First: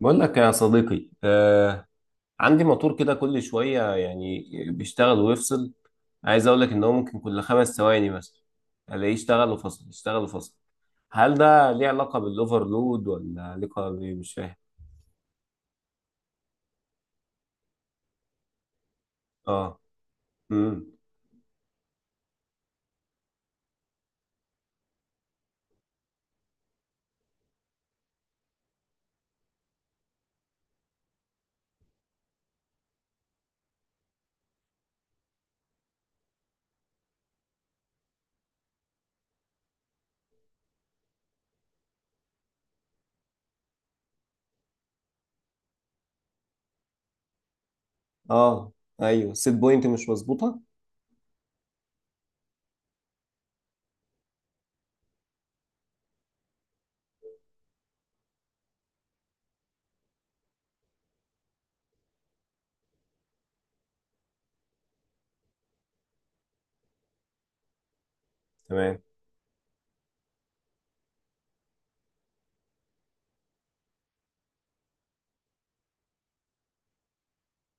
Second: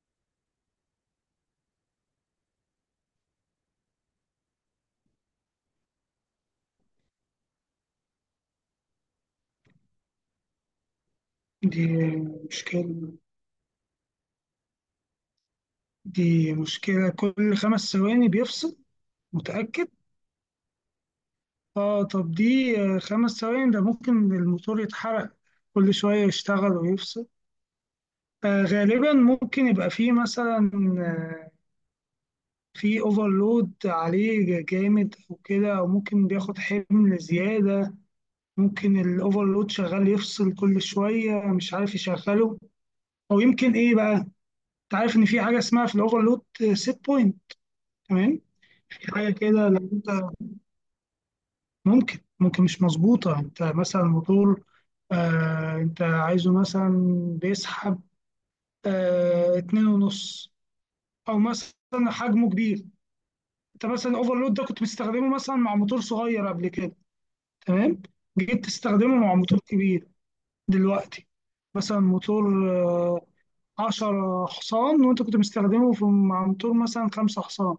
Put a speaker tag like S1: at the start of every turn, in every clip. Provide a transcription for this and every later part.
S1: بقول لك يا صديقي، عندي موتور كده كل شوية يعني بيشتغل ويفصل. عايز أقول لك إن هو ممكن كل 5 ثواني مثلا ألاقيه اشتغل وفصل، اشتغل وفصل. هل ده
S2: دي
S1: ليه علاقة بالأوفرلود
S2: مشكلة
S1: ولا علاقة بإيه؟ مش فاهم.
S2: دي مشكلة كل خمس ثواني بيفصل.
S1: آه.
S2: متأكد؟
S1: امم.
S2: اه، طب دي خمس ثواني ده ممكن الموتور يتحرق. كل شوية يشتغل ويفصل. غالبا ممكن يبقى فيه مثلا آه في اوفرلود عليه جامد او كده، او ممكن بياخد حمل زيادة. ممكن الاوفرلود شغال يفصل كل شوية، مش عارف يشغله، او يمكن ايه بقى. انت عارف ان في حاجة اسمها في الاوفرلود سيت بوينت؟ تمام.
S1: آه
S2: في
S1: أيوه،
S2: حاجة
S1: السيت
S2: كده
S1: بوينت
S2: لو
S1: مش
S2: أنت،
S1: مظبوطة.
S2: ممكن مش مظبوطة. أنت مثلا موتور، أنت عايزه مثلا بيسحب اتنين ونص، أو مثلا حجمه كبير. أنت مثلا أوفرلود ده كنت بتستخدمه مثلا مع موتور صغير قبل كده، تمام، جيت
S1: تمام.
S2: تستخدمه مع موتور كبير دلوقتي. مثلا موتور 10 حصان، وأنت كنت مستخدمه في مع موتور مثلا 5 حصان،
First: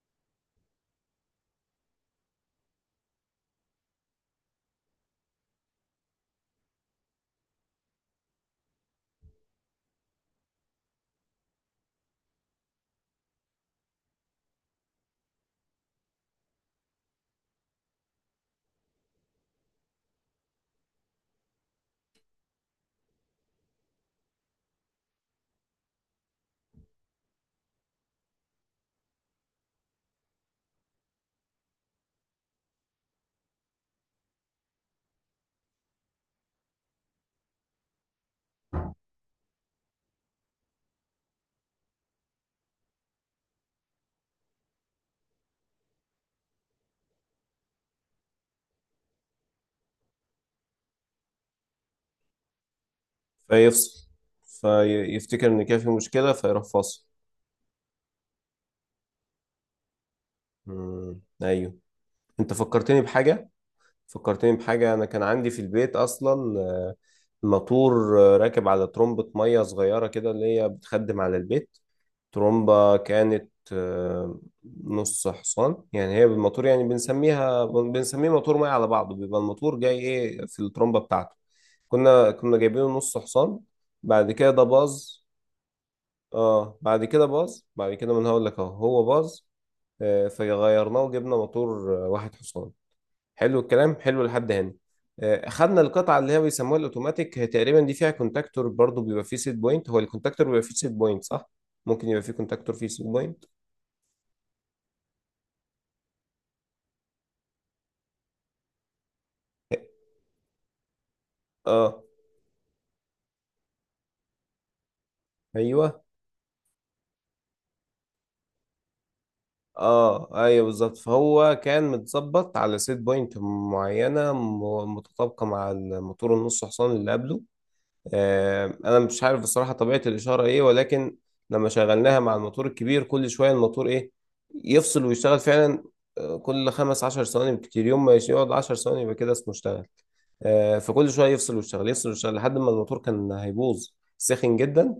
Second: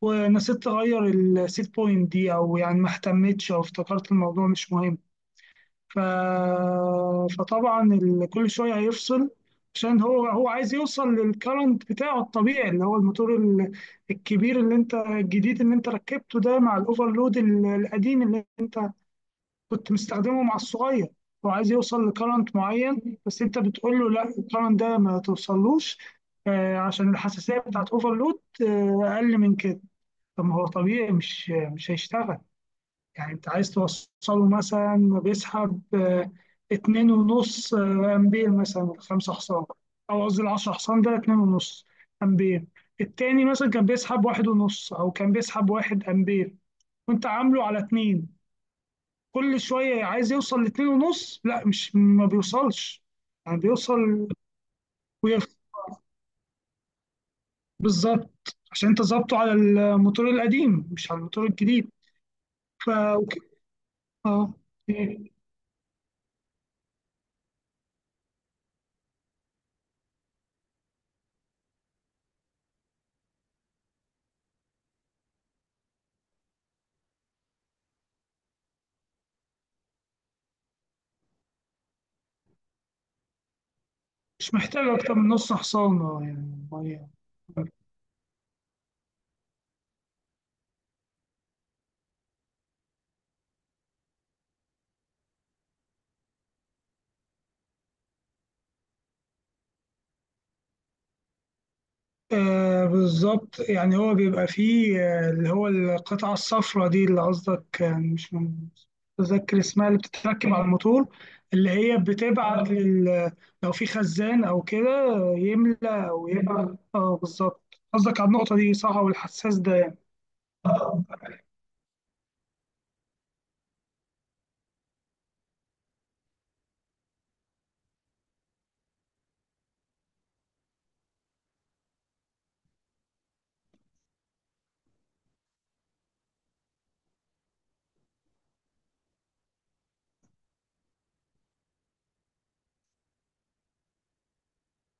S2: ونسيت تغير السيت بوينت دي، أو يعني ما اهتمتش أو افتكرت الموضوع مش مهم. ف... فطبعا كل شويه هيفصل، عشان هو عايز يوصل للكرنت بتاعه الطبيعي، اللي هو الموتور الكبير اللي انت الجديد اللي انت ركبته ده، مع الاوفرلود القديم اللي كنت مستخدمه مع الصغير. هو عايز يوصل لكرنت معين، بس انت بتقول له لا الكرنت ده ما توصلوش، عشان الحساسيه بتاعت اوفرلود اقل من كده. طب ما هو طبيعي مش هيشتغل. يعني انت عايز توصله مثلا بيسحب اتنين ونص امبير مثلا، ولا خمسة حصان، او قصدي العشرة حصان ده اتنين ونص امبير. التاني مثلا كان بيسحب واحد ونص، او كان بيسحب واحد امبير، وانت عامله على اتنين. كل شوية عايز يوصل لاتنين ونص، لا مش ما بيوصلش، يعني
S1: فيفصل،
S2: بيوصل.
S1: فيفتكر
S2: ويخ،
S1: ان كده في مشكله فيروح فاصل.
S2: بالظبط، عشان انت ظابطه على الموتور القديم مش على
S1: مم.
S2: الموتور
S1: ايوه.
S2: الجديد.
S1: انت فكرتني
S2: أوكي.
S1: بحاجه
S2: اه،
S1: فكرتني بحاجه انا كان
S2: يعني
S1: عندي في البيت اصلا موتور راكب على ترمبه ميه صغيره كده اللي هي بتخدم على البيت. ترومبة كانت نص حصان. يعني هي بالموتور يعني بنسميه موتور ميه على بعضه، بيبقى الموتور جاي ايه في الترومبة بتاعته. كنا جايبينه نص حصان، بعد كده
S2: مش
S1: ده
S2: محتاج اكتر
S1: باظ.
S2: من نص حصان، اه يعني.
S1: اه، بعد كده باظ. بعد كده ما انا هقول لك اهو هو باظ. فغيرناه وجبنا موتور واحد حصان. حلو الكلام، حلو لحد هنا. خدنا القطعه اللي هي بيسموها الاوتوماتيك. هي تقريبا دي فيها كونتاكتور برضو، بيبقى فيه سيت بوينت. هو الكونتاكتور بيبقى فيه سيت بوينت، صح؟ ممكن يبقى فيه كونتاكتور
S2: آه،
S1: فيه سيت بوينت.
S2: بالظبط، يعني هو بيبقى فيه اللي هو القطعة الصفراء دي اللي قصدك، مش مش متذكر
S1: اه.
S2: اسمها، اللي بتتركب على الموتور، اللي هي
S1: آه،
S2: بتبعت لو في خزان أو كده،
S1: ايوه.
S2: يملى أو يبعت، اه بالظبط، قصدك على النقطة دي صح والحساس ده.
S1: اه، ايوه، بالظبط، فهو كان متظبط على سيت بوينت معينه متطابقه مع الموتور النص حصان اللي قبله. انا مش عارف بصراحه طبيعه الاشاره ايه، ولكن لما شغلناها مع الموتور الكبير كل شويه الموتور ايه، يفصل ويشتغل فعلا. كل 15 ثواني بكتير، يوم ما يقعد 10 ثواني يبقى كده اسمه اشتغل. فكل شويه يفصل ويشتغل، يفصل ويشتغل لحد ما الموتور كان هيبوظ. سخن جدا،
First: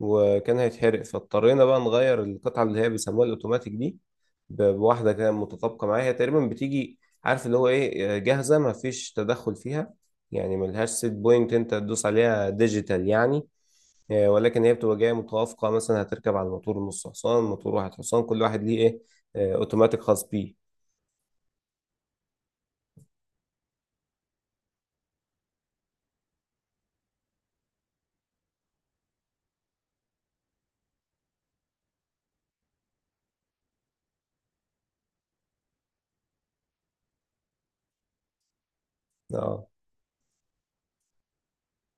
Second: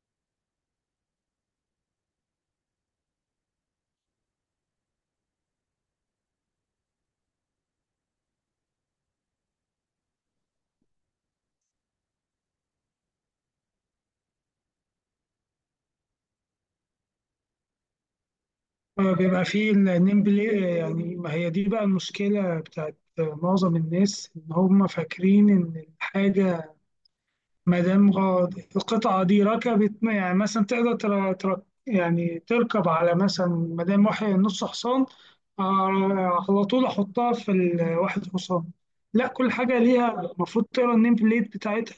S1: وكان هيتحرق. فاضطرينا بقى نغير القطعه اللي هي بيسموها الاوتوماتيك دي بواحده كده متطابقه معاها. هي تقريبا بتيجي عارف اللي هو ايه، جاهزه ما فيش تدخل فيها، يعني ملهاش سيت بوينت انت تدوس عليها، ديجيتال يعني. ولكن هي بتبقى جايه متوافقه، مثلا هتركب على الموتور نص حصان، موتور واحد حصان، كل واحد ليه ايه،
S2: آه، بيبقى فيه
S1: اوتوماتيك
S2: النيم
S1: خاص بيه.
S2: بلاي. يعني ما هي دي بقى المشكلة بتاعت معظم الناس، إن هم فاكرين إن الحاجة ما دام القطعة دي ركبت، يعني مثلا تقدر يعني تركب على مثلا ما دام واحد نص حصان، على طول أحطها في الواحد حصان. لا، كل
S1: اه،
S2: حاجة ليها المفروض تقرا النيم بليت بتاعتها.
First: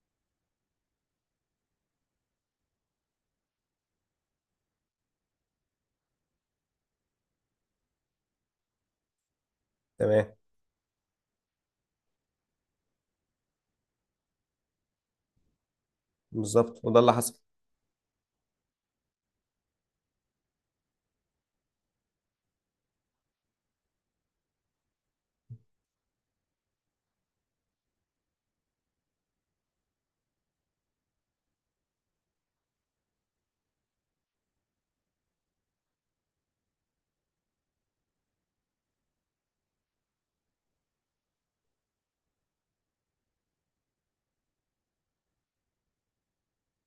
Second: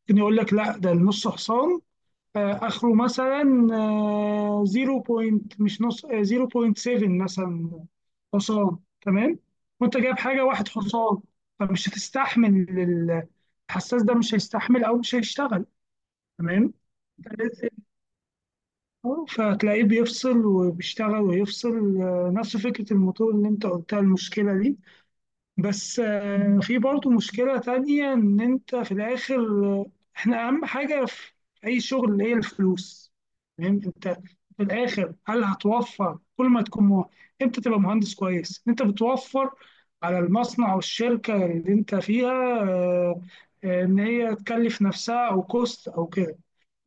S2: ممكن يقول لك لا ده النص حصان، آخره مثلا 0. مش نص، 0.7 مثلا حصان، تمام، وأنت جايب
S1: تمام،
S2: حاجة واحد حصان، فمش هتستحمل. ال- الحساس ده مش هيستحمل أو مش هيشتغل. تمام.
S1: بالظبط، وده اللي حصل.
S2: تلات سلكه، فهتلاقيه بيفصل وبيشتغل ويفصل، نفس فكرة الموتور اللي انت قلتها المشكلة دي. بس في برضو مشكلة تانية، ان انت في الاخر احنا اهم حاجة في اي شغل هي الفلوس. تمام. انت في الاخر هل هتوفر كل ما تكون امتى تبقى مهندس كويس انت بتوفر على المصنع والشركة اللي انت فيها، ان هي تكلف نفسها او كوست او كده.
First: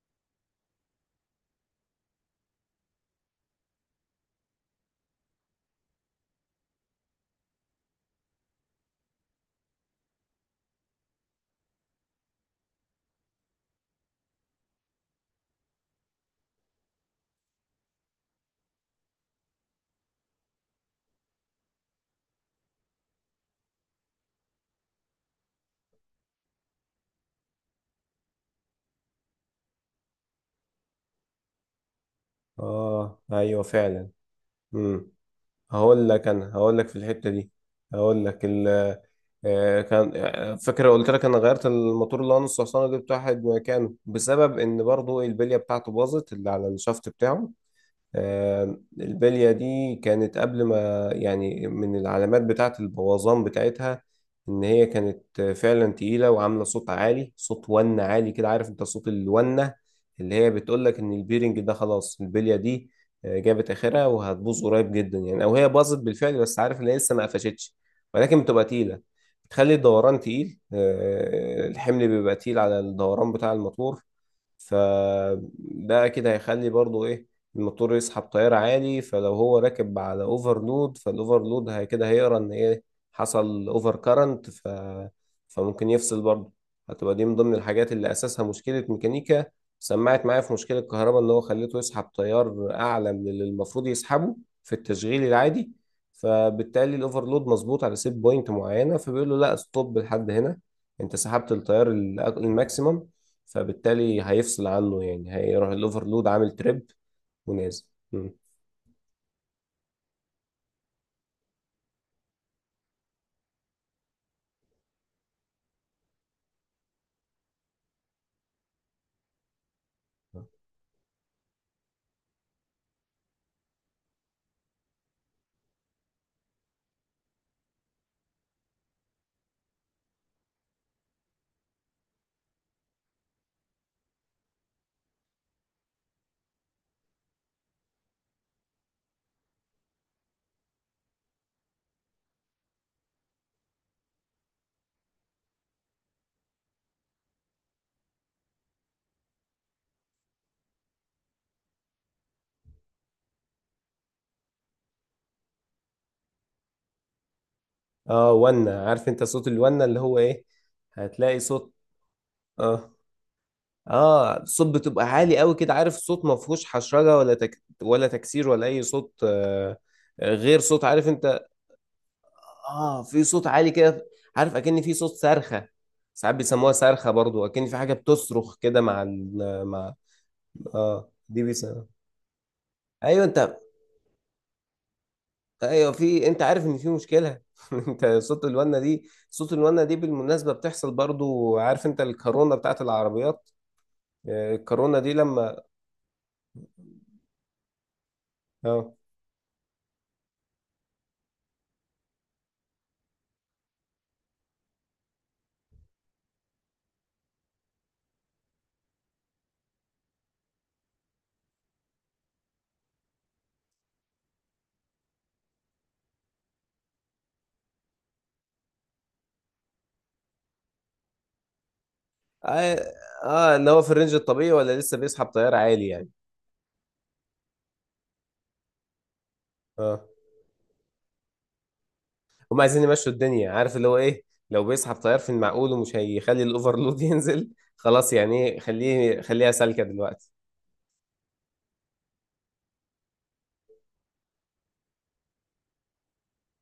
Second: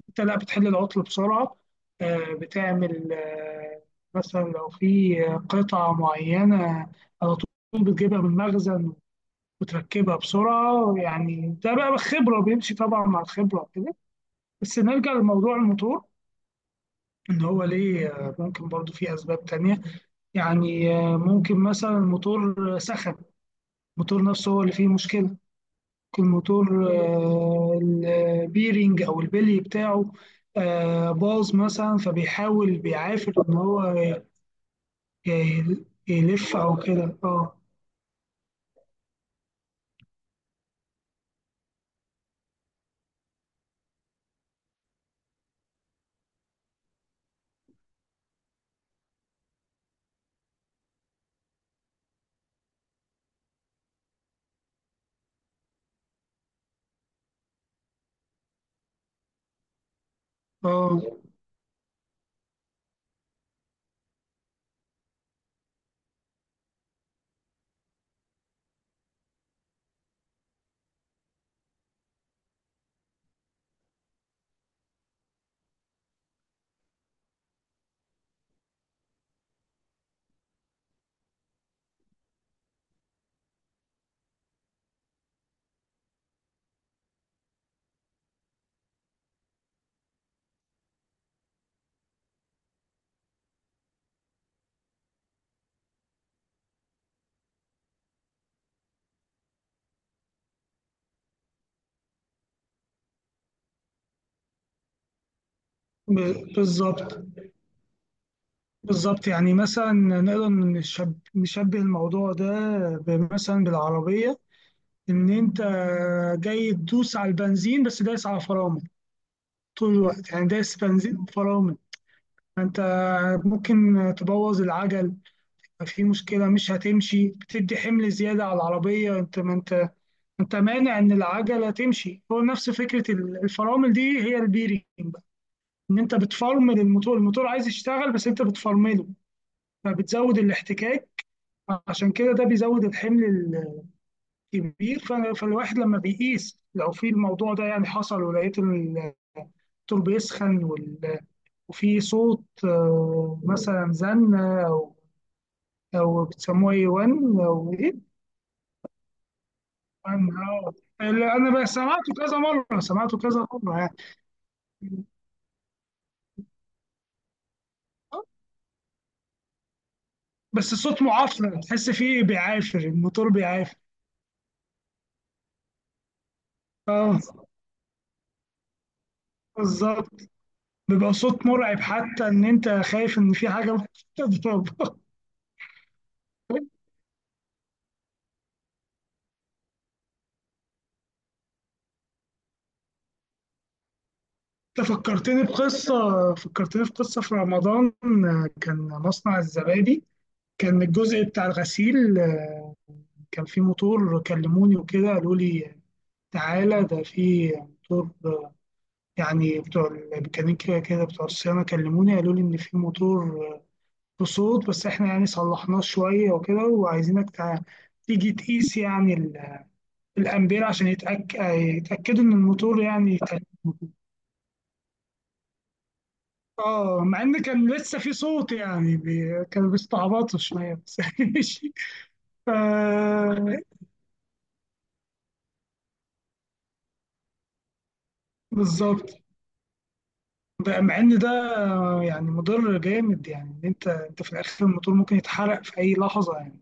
S2: انت لا، بتحل العطل بسرعة، بتعمل مثلا لو في قطعة معينة على طول بتجيبها من المخزن وتركبها بسرعة، يعني ده بقى خبرة بيمشي طبعا مع الخبرة كده. بس نرجع لموضوع الموتور، إن هو ليه ممكن برضو في أسباب تانية. يعني ممكن مثلا الموتور سخن، الموتور نفسه هو اللي فيه مشكلة. الموتور البيرنج او البلي بتاعه باظ مثلا، فبيحاول
S1: اه،
S2: بيعافر ان
S1: ايوه
S2: هو
S1: فعلا. امم
S2: يلف او
S1: هقول لك في
S2: كده.
S1: الحته دي.
S2: اه.
S1: هقول لك ال كان فاكر قلت لك انا غيرت الموتور اللي هو نص حصان وجبت واحد مكانه بسبب ان برضو البليه بتاعته باظت، اللي على الشافت بتاعه. البلية دي كانت قبل ما يعني، من العلامات بتاعة البوظان بتاعتها إن هي كانت فعلا تقيلة وعاملة صوت عالي، صوت ونة عالي كده، عارف أنت صوت الونة اللي هي بتقولك
S2: اه،
S1: إن البيرنج ده خلاص، البلية دي جابت آخرها وهتبوظ قريب جدا يعني، أو هي باظت بالفعل بس عارف إن هي لسه ما قفشتش، ولكن بتبقى تقيلة. بتخلي الدوران تقيل. الحمل بيبقى تقيل على الدوران بتاع الموتور. فده أكيد هيخلي برضو إيه، الموتور يسحب تيار عالي. فلو هو راكب على اوفرلود، فالاوفرلود هي كده هيقرا ان ايه، حصل اوفر كارنت. فممكن يفصل برضه. هتبقى دي من ضمن الحاجات اللي اساسها مشكلة ميكانيكا. سمعت معايا؟ في مشكلة كهرباء ان هو خليته يسحب تيار اعلى من اللي المفروض يسحبه في التشغيل العادي. فبالتالي الاوفرلود مظبوط على سيت بوينت معينة، فبيقول له لا، ستوب لحد هنا. انت سحبت التيار الماكسيمم، فبالتالي هيفصل عنه يعني، هيروح الاوفرلود عامل تريب.
S2: بالظبط.
S1: منازل. مم.
S2: بالظبط، يعني مثلا نقدر نشبه الموضوع ده مثلا بالعربية، ان انت جاي تدوس على البنزين بس دايس على فرامل طول الوقت، يعني دايس بنزين فرامل، فانت ممكن تبوظ العجل. في مشكلة، مش هتمشي، بتدي حمل زيادة على العربية، انت، ما انت مانع ان العجلة تمشي. هو نفس فكرة الفرامل دي هي البيرنج بقى، ان انت بتفرمل الموتور. الموتور عايز يشتغل بس انت بتفرمله، فبتزود الاحتكاك، عشان كده ده بيزود الحمل الكبير. فالواحد لما بيقيس لو في الموضوع ده، يعني حصل ولقيت الدكتور بيسخن وفي صوت مثلا زن، او بتسموه اي 1 او،
S1: اه، ونا عارف انت صوت الونا اللي هو ايه.
S2: أنا
S1: هتلاقي
S2: أنا بقى
S1: صوت.
S2: سمعته كذا مرة،
S1: اه.
S2: سمعته كذا مرة يعني،
S1: اه، صوت بتبقى عالي قوي كده، عارف صوت ما فيهوش حشرجه ولا ولا تكسير ولا اي صوت غير
S2: بس
S1: صوت،
S2: الصوت
S1: عارف انت.
S2: معفن، تحس فيه بيعافر
S1: اه، في
S2: الموتور
S1: صوت عالي
S2: بيعافر.
S1: كده، عارف اكن في صوت صرخه. ساعات بيسموها صرخه
S2: اه
S1: برضو، اكن في حاجه بتصرخ كده مع مع،
S2: بالظبط،
S1: اه
S2: بيبقى
S1: دي
S2: صوت مرعب
S1: بيسموها.
S2: حتى ان انت خايف
S1: ايوه،
S2: ان في
S1: انت.
S2: حاجه ممكن تضرب.
S1: ايوه، في. انت عارف ان في مشكله. انت صوت الونه دي بالمناسبه بتحصل برضو، عارف انت الكورونا بتاعت العربيات.
S2: انت
S1: الكورونا دي
S2: فكرتني
S1: لما،
S2: بقصه، فكرتني في قصه في رمضان، كان
S1: اه،
S2: مصنع الزبادي، كان الجزء بتاع الغسيل، كان في موتور كلموني وكده، قالوا لي تعالى ده في موتور، يعني بتوع الميكانيكا كده بتوع الصيانة كلموني قالوا لي إن في موتور بصوت، بس إحنا يعني صلحناه شوية وكده، وعايزينك تيجي تقيس يعني الأمبير عشان يتأكدوا إن
S1: اه.
S2: الموتور يعني
S1: اللي هو في الرينج الطبيعي ولا لسه بيسحب طيار عالي يعني.
S2: آه، مع إن كان لسه في صوت يعني كانوا
S1: اه،
S2: بيستعبطوا شوية بس. ماشي. ف...
S1: هم عايزين يمشوا الدنيا عارف اللي هو ايه، لو بيسحب طيار في المعقول ومش هيخلي الاوفرلود ينزل، خلاص يعني ايه،
S2: بالظبط.
S1: خليها سالكه دلوقتي.
S2: مع إن ده يعني مضر جامد، يعني إن أنت في الآخر الموتور ممكن يتحرق في أي لحظة يعني.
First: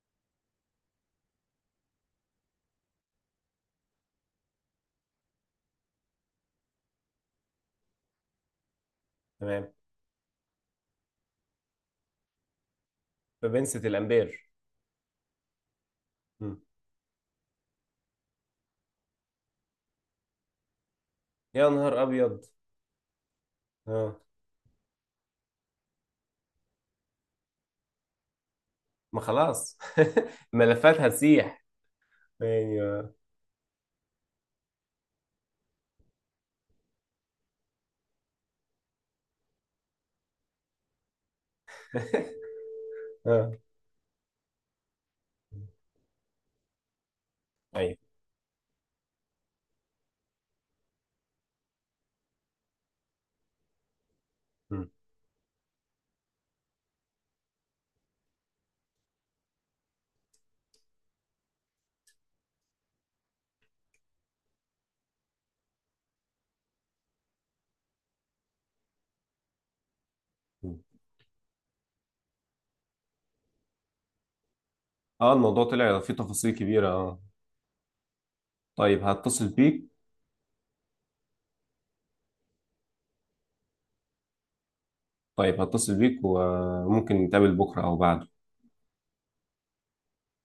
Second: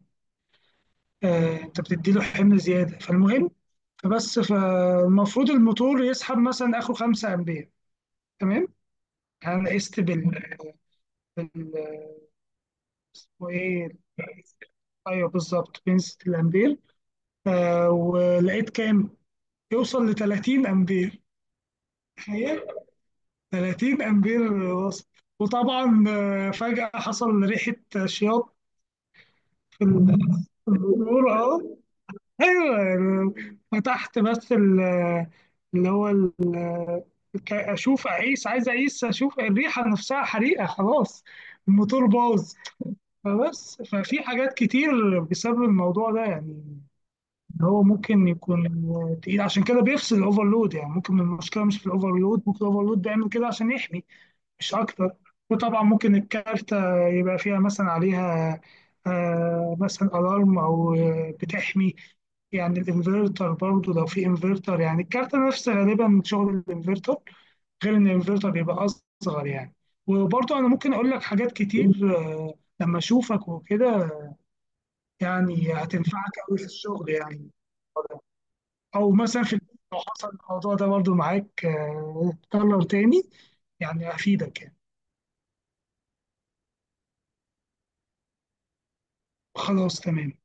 S2: انت بتدي له حمل زياده، فالمهم، فبس، فالمفروض الموتور يسحب مثلا اخره 5 امبير. تمام. انا
S1: تمام.
S2: قست بال- اسمه
S1: فبنسة
S2: ايه.
S1: الامبير.
S2: ايوه بالظبط، بنسة
S1: مم.
S2: الامبير. ولقيت كام، يوصل ل 30 امبير.
S1: يا نهار ابيض!
S2: تخيل، 30
S1: اه،
S2: امبير وصل. وطبعا فجأة حصل ريحة شياط
S1: ما خلاص.
S2: في في
S1: ملفات
S2: البلور اه،
S1: هتسيح.
S2: ايوه
S1: ايوه.
S2: يعني، فتحت بس اللي هو اشوف اعيش، عايز اعيش اشوف الريحه نفسها حريقه، خلاص الموتور باظ.
S1: اه،
S2: فبس ففي حاجات كتير بسبب الموضوع ده، يعني إن هو
S1: ايوه.
S2: ممكن يكون تقيل، عشان كده بيفصل الاوفرلود، يعني ممكن المشكله مش في الاوفرلود، ممكن الاوفرلود بيعمل كده عشان يحمي مش
S1: مم.
S2: اكتر. وطبعا ممكن الكارتة يبقى فيها مثلا عليها مثلا الارم، او بتحمي يعني الانفرتر، برضو لو في انفرتر، يعني الكارتة نفس غالبا شغل الانفرتر غير ان الفلتر بيبقى اصغر يعني. وبرضه انا
S1: مم.
S2: ممكن اقول لك حاجات كتير لما اشوفك وكده،
S1: اه، الموضوع
S2: يعني
S1: طلع فيه
S2: هتنفعك
S1: تفاصيل
S2: قوي في
S1: كبيرة،
S2: الشغل
S1: اه.
S2: يعني،
S1: طيب،
S2: او مثلا
S1: هتصل
S2: في البيت
S1: بيك.
S2: لو حصل الموضوع ده برضه معاك اتكرر تاني، يعني افيدك يعني.
S1: طيب، هتصل بيك وممكن نتقابل بكرة او بعد
S2: خلاص تمام.